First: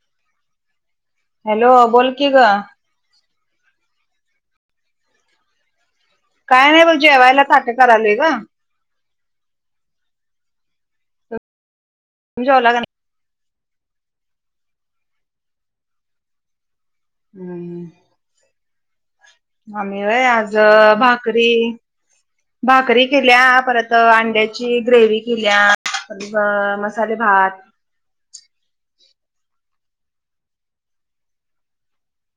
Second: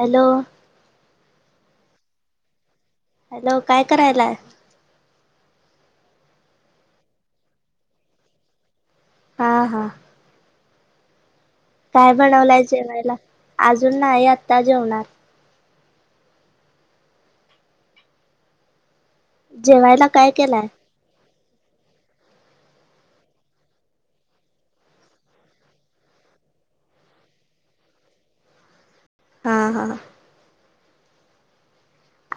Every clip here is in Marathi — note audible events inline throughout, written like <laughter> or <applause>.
हॅलो. हॅलो बोल की ग. हॅलो काय करायलाय? काय नाही बघ जेवायला ताट करायलो ग. हा हा. काय तुम्ही बनवलाय जेवला का जेवायला? अजून नाही आत्ता जेवणार. हम. आम्ही जेवायला वय काय आज केलाय भाकरी भाकरी केल्या परत अंड्याची ग्रेवी केल्या. मग मसाले भात. हा हा.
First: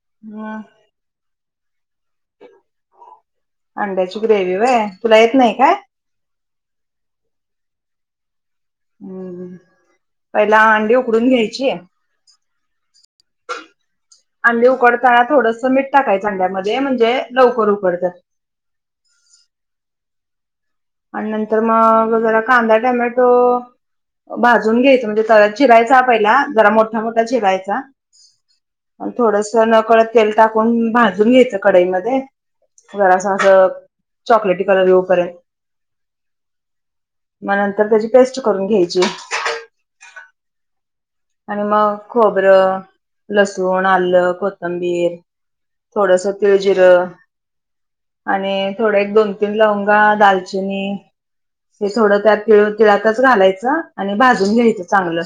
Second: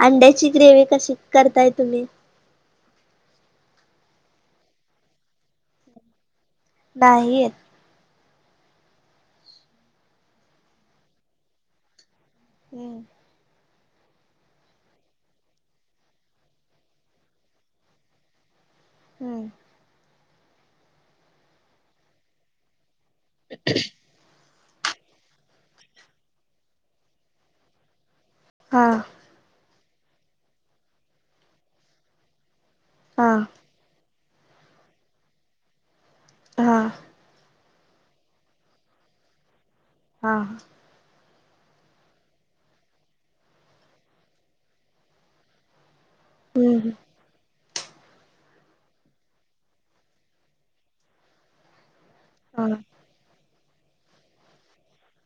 अंड्याची हम्म ग्रेवी कशी करताय तुम्ही? अंड्याची ग्रेवी होय, तुला येत नाही काय? नाही येत. हम्म, पहिला अंडी उकडून घ्यायची हम्म अंडी उकडताना थोडंसं मीठ टाकायचं अंड्या मध्ये, म्हणजे लवकर उकडतात. हम्म, आणि नंतर मग जरा कांदा, टोमॅटो भाजून घ्यायचं म्हणजे चिरायचा पहिला जरा मोठा मोठा चिरायचा. हा. थोडसं नकळतं तेल टाकून भाजून घ्यायचं कडई मध्ये हा जरासं असं चॉकलेटी कलर येऊ पर्यंत. हा. मग नंतर त्याची पेस्ट करून घ्यायची. हा. आणि मग खोबरं, लसूण, आलं कोथंबीर थोडंस तीळ हम्म जिरं. आणि थोडं एक, दोन, तीन लवंगा दालचिनी हे थोडं त्यातं हा तिळ तिळातचं घालायचं आणि भाजून घ्यायचं चांगलं,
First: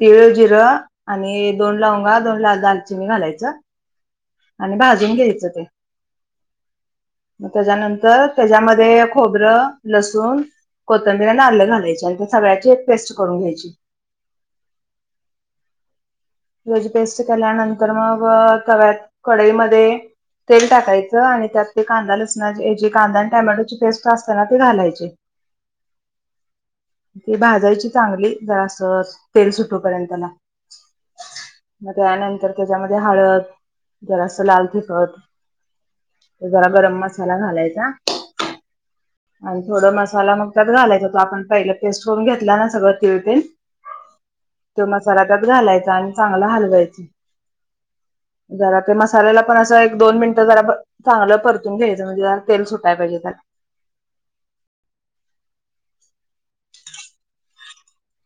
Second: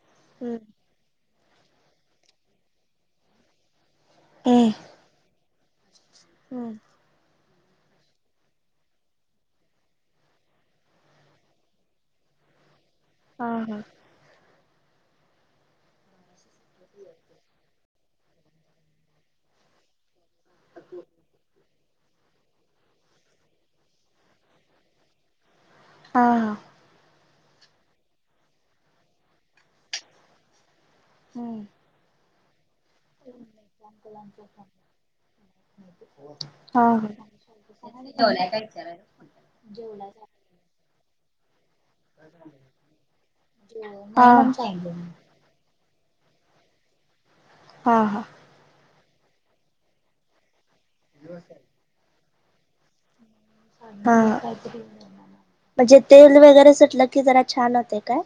तिळ हम्म जिरं. आणि दोन लवंगा दोन दाल, दालचिनी घालायचं. हम्म आणि भाजून घ्यायचं ते. हम्म. मग त्याच्यानंतर त्याच्यामध्ये खोबरं, लसूण कोथंबीर अन आलं घालायच आणि सगळ्याची एक पेस्ट करून हा घ्यायची. हा याची पेस्ट केल्यानंतर मग तव्यात, कडई मध्ये तेल टाकायचं आणि त्यातं ते कांदा लसणाची ह्याची कांदा टोमॅटोची पेस्ट असताना ते घालायची. हां हा. ती भाजायची चांगली जरा असं तेल सुटू पर्यंत त्याला. हम, मग त्यानंतर त्याच्यामध्ये हळद जरासं लाल तिखट जरा हा गरम हा मसाला घालायचा. आणि थोड मसाला मग त्यात घालायचा तो आपण पहिला पेस्ट करून घेतला ना सगळं तिळं ते हा तो मसाला त्यात घालायचा आणि चांगलं हलवायचं. हां हां. जरा ते मसाल्याला पण असं एक दोन मिनिटं जरा चांगलं परतून घ्यायचं म्हणजे तेल सुटायं पाहिजे त्याला. हा म्हणजे तेल वगैरे सुटलं कि जरा छान होते काय?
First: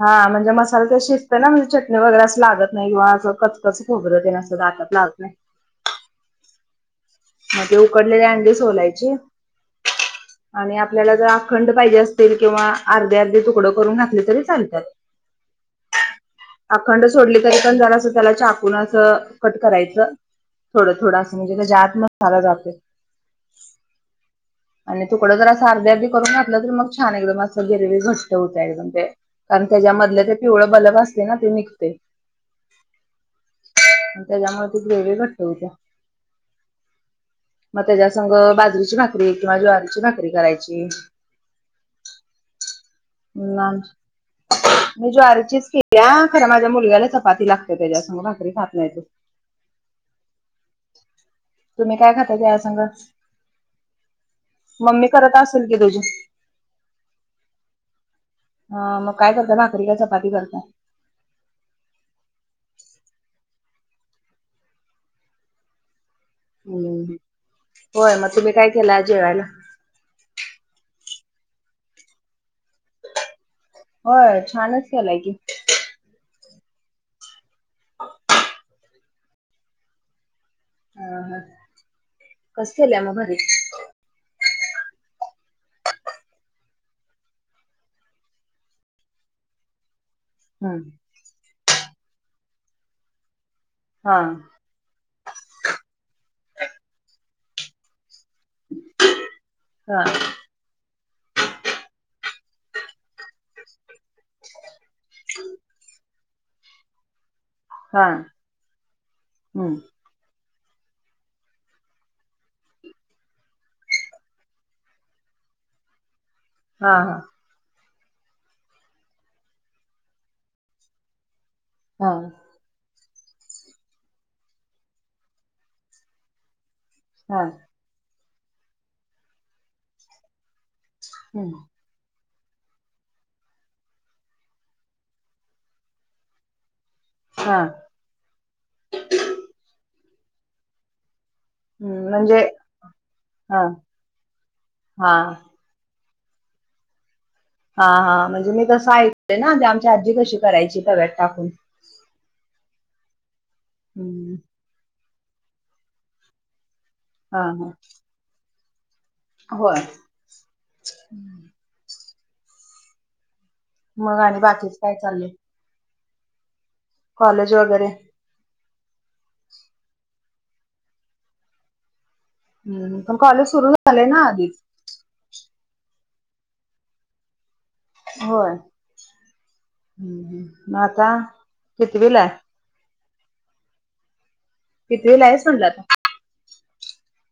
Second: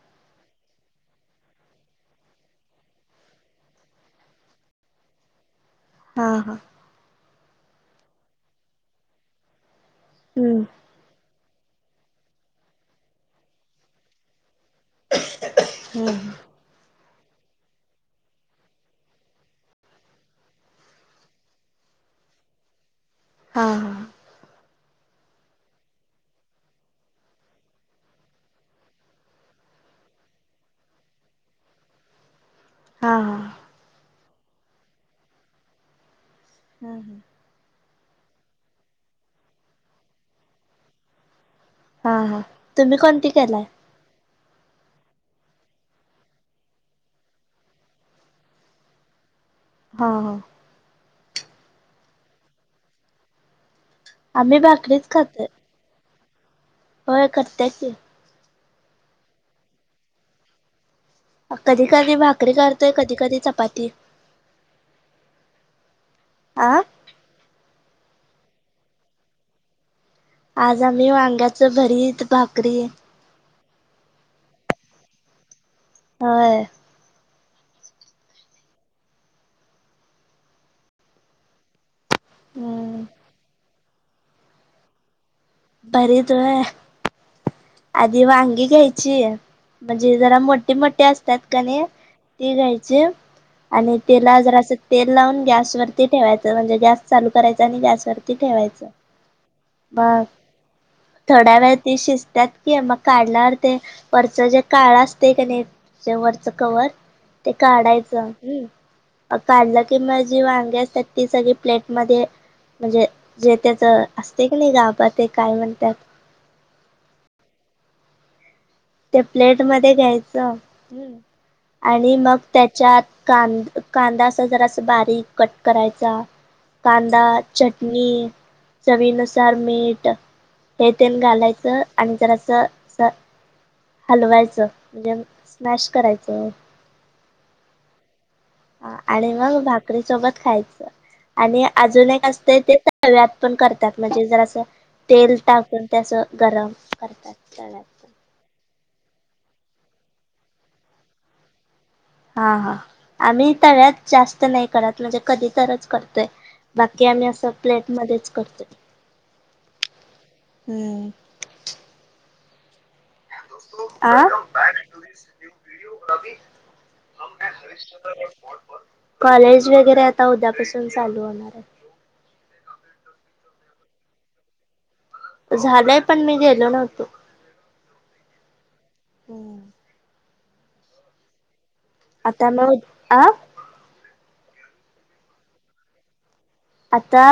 हा म्हणजे मसाले तर शिजते ना म्हणजे चटणी वगैरे असं लागत नाही किंवा असं कचकच खोबर न ते असं दातात लागत नाही. हा हा. मग ते उकडलेली अंडी सोलायची हम्म आणि आपल्याला जर अखंड पाहिजे असतील किंवा अर्धे अर्धे तुकडं करून घातले तरी चालत्यात. हम्म. अखंड सोडले तरी पण जरा असं त्याला चाकून असं कट करायचं थोडं थोडं असं म्हणजे त्याचा आत मसाला जातय. हा हा. आणि तुकडं जर असं आर्धी आर्धी करून घातलं तर मग छान एकदम असं गिरवी घट्ट होत एकदम ते. कारण त्याच्यामधले ते पिवळ बलग असते ना ते निघतय. हा हा. त्याच्यामुळे ती ग्रेव्ही घट्ट होतीय. हम्म हम्म. मग त्याच्या संघ बाजरीची भाकरी किंवा ज्वारीची भाकरी करायची. हा हा तुम्ही कोणती केलाय? मी ज्वारीचीच केल्याय खर माझ्या मुलग्याला चपाती लागते त्याच्यासंग भाकरी खात नाही तो. हा हा. तुम्ही काय खाताय त्या संग आम्ही मम्मी भाकरीच करत खातोय असेल की तुझी? होय करतेय की. अ मग काय करते भाकरी का चपाती करते? कधी कधी भाकरी करते, कधी कधी चपाती. आ हम्म होय मग तुम्ही काय केल आज जेवायला? आज आम्ही वांग्याच भरीत, भाकरी. होय छानच केलाय की. होय. ह ह कस केलंय हम्म मग भरीत? भरीत व्हय. आधी वांगी घ्यायची म्हणजे जरा मोठे हम्म. मोठे अस त्यातकानय ती घ्यायची आणि हा तेला जरा असे तेल लावून गॅसवरती ठेवायचं म्हणजे गॅस चालू करायच आणि गॅसवर ती ठेवायच हा बघ थोड्या वेळ ती शिजत्यात कि मग काढल्यावर ते वरच जे काळ असतय का नाही वरच कवर ते हा काढायचं हम हम्म. काढलं कि मग जी वांगे असतात ती सगळी प्लेटमध्ये म्हणजे जे त्याच असतय की नाही गाबा ते काय म्हणतात. हा हा. ते प्लेट मध्ये घ्यायच. हम्म, हा आणि मग त्याच्यात कांद कांदा असा जरासा अस बारीक कट करायचा. कांदा, हा चटणी, चवीनुसार मीठ हे तेन हम्म घालायच. आणि जरास हलवायच. म्हणजे स्मॅश करायच. हा ह आणि मग भाकरी सोबत खायच. आणि हम्म अजून एक म्हणजे असत ते तव्यात पण हा करतात. म्हणजे जरास हा तेल टाकून. त्ये अस गरम करतात. तव्यात. हा पण. हा म्हणजे मी कस ऐकय ना, ती आमची आजी कशी करायची तव्यात टाकून. हा हा, आम्ही तव्यात हम्म जास्त नाही करत. म्हणजे कधी तरच करतोय. बाकी आम्ही अस हा हा प्लेट मध्येच करतोय. होय हम्म मग आणि बाकीच काय चाललय. व्हिडओग्राफी हम है वगैरे? हरिश्चंद्र कॉलेज वगैरे आता उद्यापासून चालू होणार आहे. हम्म, पण कॉलेज सुरु झाले ना आधी. झालय पण मी गेलो नव्हतो. होय हम्म म आता कितवीला आहे? आता म अ कीतवीला आहेस म्हटल आता. आता,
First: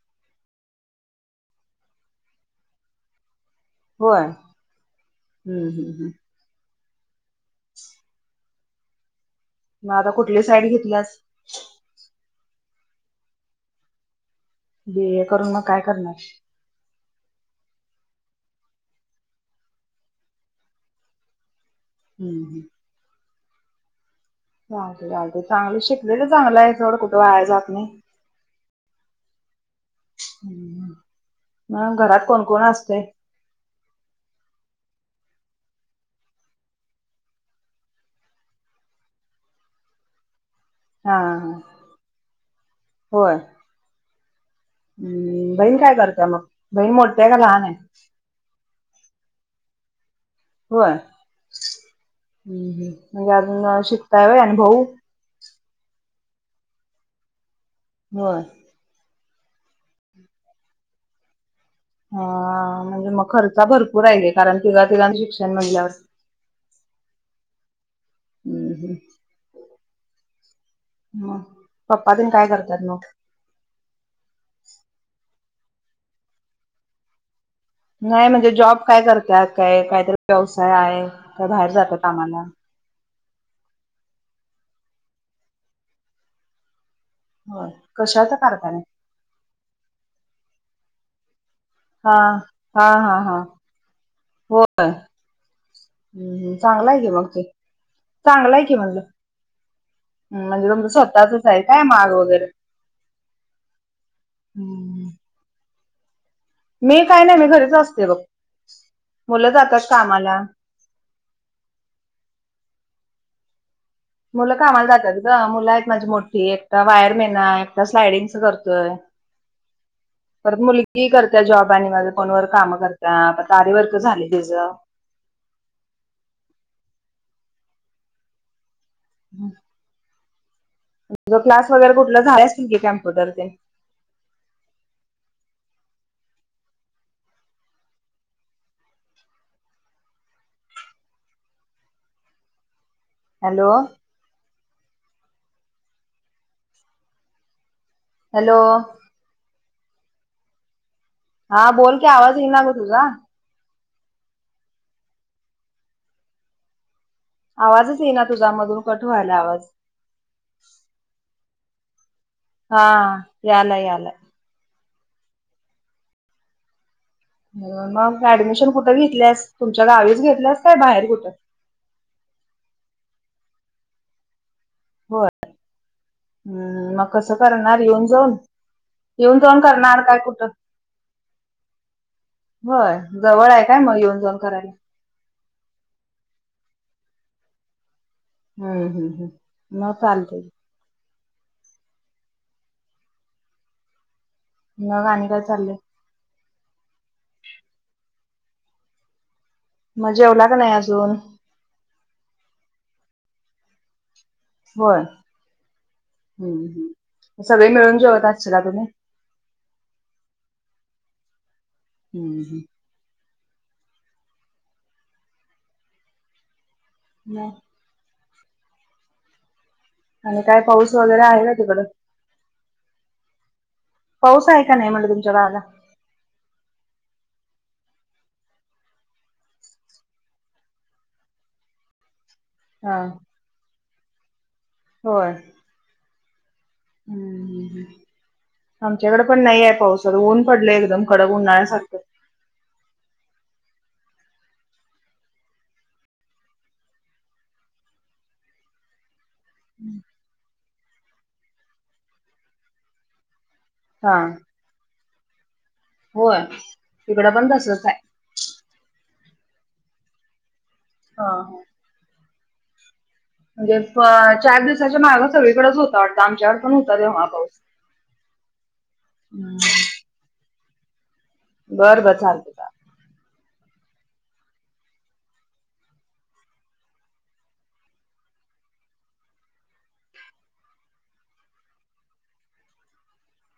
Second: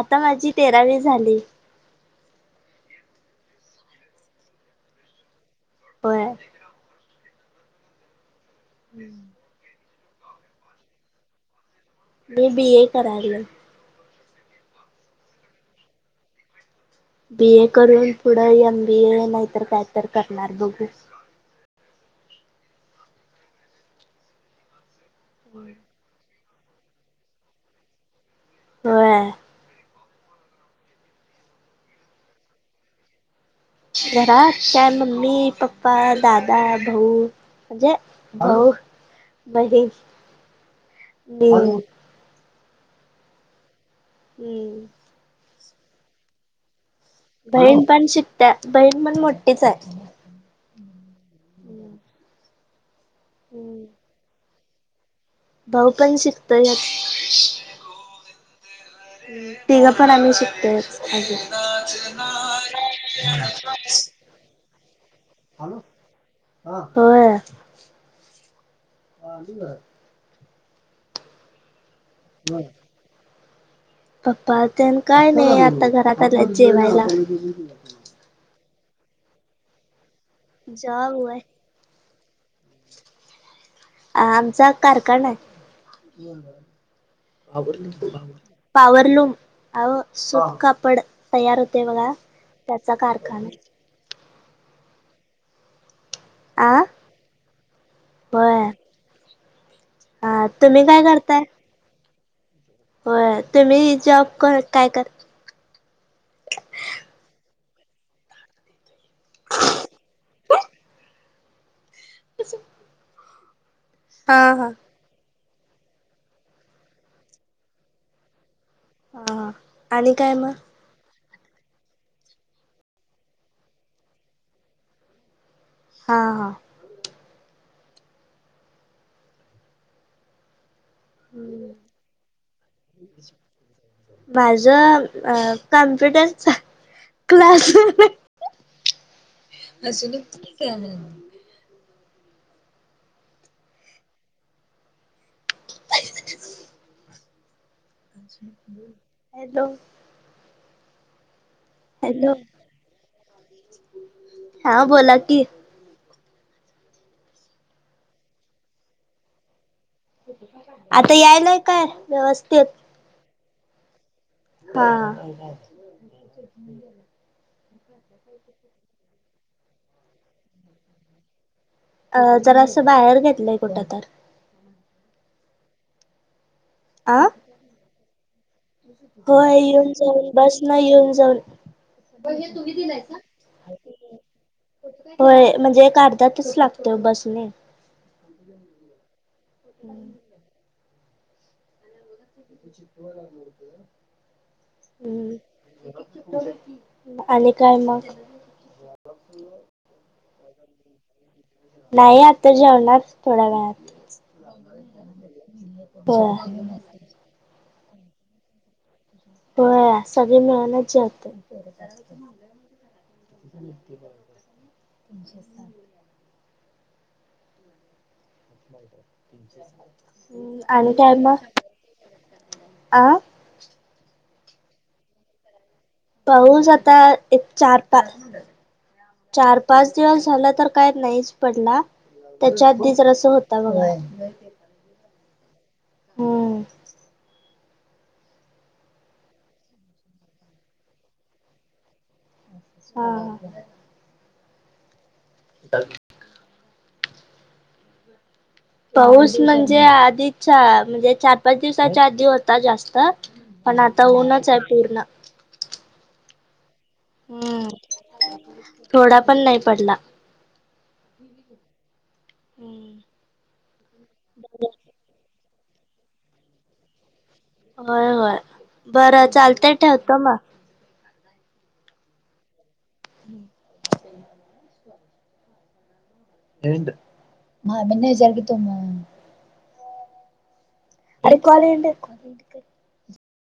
आता माझी तेरावी झाली. होय हम्म हम्म हम्म होय <inaudible> हम्म मग आता कुठली साईड घेतलीयास. मी बी ए करायले. बी ए करून मग काय करणार? बी ए करून पुढ एम बी ए नाहीतर काय तर करणार बघू. हम्म हम्म चालत चालत, चांगल शिकलेल चांगल आहे सोड. कुठ वाया जात नाही. होय हम्म, मग घरात कोण कोण असतय? घरात काय मम्मी, पप्पा, दादा, भाऊ. म्हणजे भाऊ बहिण हा हा होय हम्म हम्म, बहीण काय करता मग. बहिण मोठ्या आहे का? लहान आहे? बहीण पण शिकत्या. बहीण पण मोठीच आहे. होय हम्म हम्म हम्म, म्हणजे अजून शिकताय व्हय. आणि भाऊ? भाऊ पण शिकतोय च. होय! तिघं पण आम्ही शिकतोयच अजून. हा म्हणजे मग खर्च भरपूर आहे की, कारण तिघा तिघा शिक्षण म्हणल्यावर. होय! <inaudible> <unintelligible> म पप्पा तेन काय करत्यात म? पप्पा तेन काय नाही, आता घरात आल्यात जेवायला. नाही म्हणजे जॉब काय करत्यात, काय काहीतरी व्यवसाय आहे, जॉब होय का बाहेर जातात कामाला? आमचा कारकाना आहे. होय कशाचा कारखाना आहे? पावरलूम आवं सूत कापड तयार होतय बघा हा हा त्याचा हा हा कारखाना. हो का. हूं आ चांगलय कि मग ते, होय चांगलंय कि म्हनंल. हा म्हणजे तुम्ही तुमचं काय करताय स्वतःचच आहे काय माग वगैरे. होय तुम्ही जॉब करताय कर हम्म. मी काय नाही मी घरीच असते बघ, मुलं जातात कामाला. <unintelligible> हा मुलं हा कामाला जातात ग मुलं आहेत माझी मोठी एकतां वायरमेन आहे, एकतां स्लायडिंगच करतोय. हा आणि काय म? ती करत्या जॉब आणि माझ फोनवर काम करते, आता त आरीवर्क झालय तिच. हा हा! <inaudible> तुझं क्लास वगैरे कुठलं झालं असतील की कॅम्प्युटर ते. माझं कम्प्युटर अ चा? <unintelligible> हॅलो! <inaudible> Hello hello! हा बोल की हॅलो आवाज येईना ग तुझा. हा बोला की. आवाजच येईना तुझा मधून कट व्हायला आवाज. आता यायलाय काय व्यवस्थित. हा यायला यायला हा! <unintelligible> मग ऍडमिशन कुठं घेतल्यास, तुमच्या गावीच घेतल्यास काय बाहेर कुठं? अ जरा असं बाहेर घेतलंय कुठ तर. होय ह म आ कसं करणार येऊन जाऊन? होय जाऊन येऊन करणार काय जाऊन कुठं बस न येऊन जाऊन. होय जवळ आहे काय म येऊन जाऊन करायला? होय म्हणजे एक अर्धा तस लागतोय बसने. हूं हूं हूं म चालतय. मग आणि काय चाललंय <unintelligible> आणि काय मग? म जेवला का नाही अजून? नाही आता जेवणार थोड्या वेळान होय होय. हम हम सगळी मिळून जेवत आसशिला तुम्ही व्हय सगळी मिळुनच जेवतोय हम हम <unintelligible> नाय <unintelligible> तीन चार <inaudible> आणि काय पाऊस वगैरे आहे काय तिकडं? आ पाऊस आहे का नाही म्हटलं तुमच्या गावाला पाऊस आता एक चार पाच चार पाच दिवस झाला तर काय नाहीच पडला त्याच्या आधी हा जरास होता बघा होय. हम्म हम हम आमच्याकड पण नाही आहे पावस खरं ऊन पडलय एकदम कडक उन्हाळ्या सारख हा हा. चालतंय <unintelligible> पाऊस म्हणजे आधीच्या म्हणजे चार पाच दिवसाच्या आधी होता जास्त पण आता हा ऊनच आहे पूर्ण होय इकडं पण हम्म तसच हाय. थोडा पण नाही पडला. हा हा. म्हणजे चार दिवसाच्या माग सगळीकडच होता वाटता आमच्याकड पण होता तेव्हा पाऊस. होय होय बरं हम्म चालतय ठेवतो म बर बर चालतय. <unintelligible> <inaudible> भाभी नेजाल की तुम आई कॉल ॲन्ड <inaudible>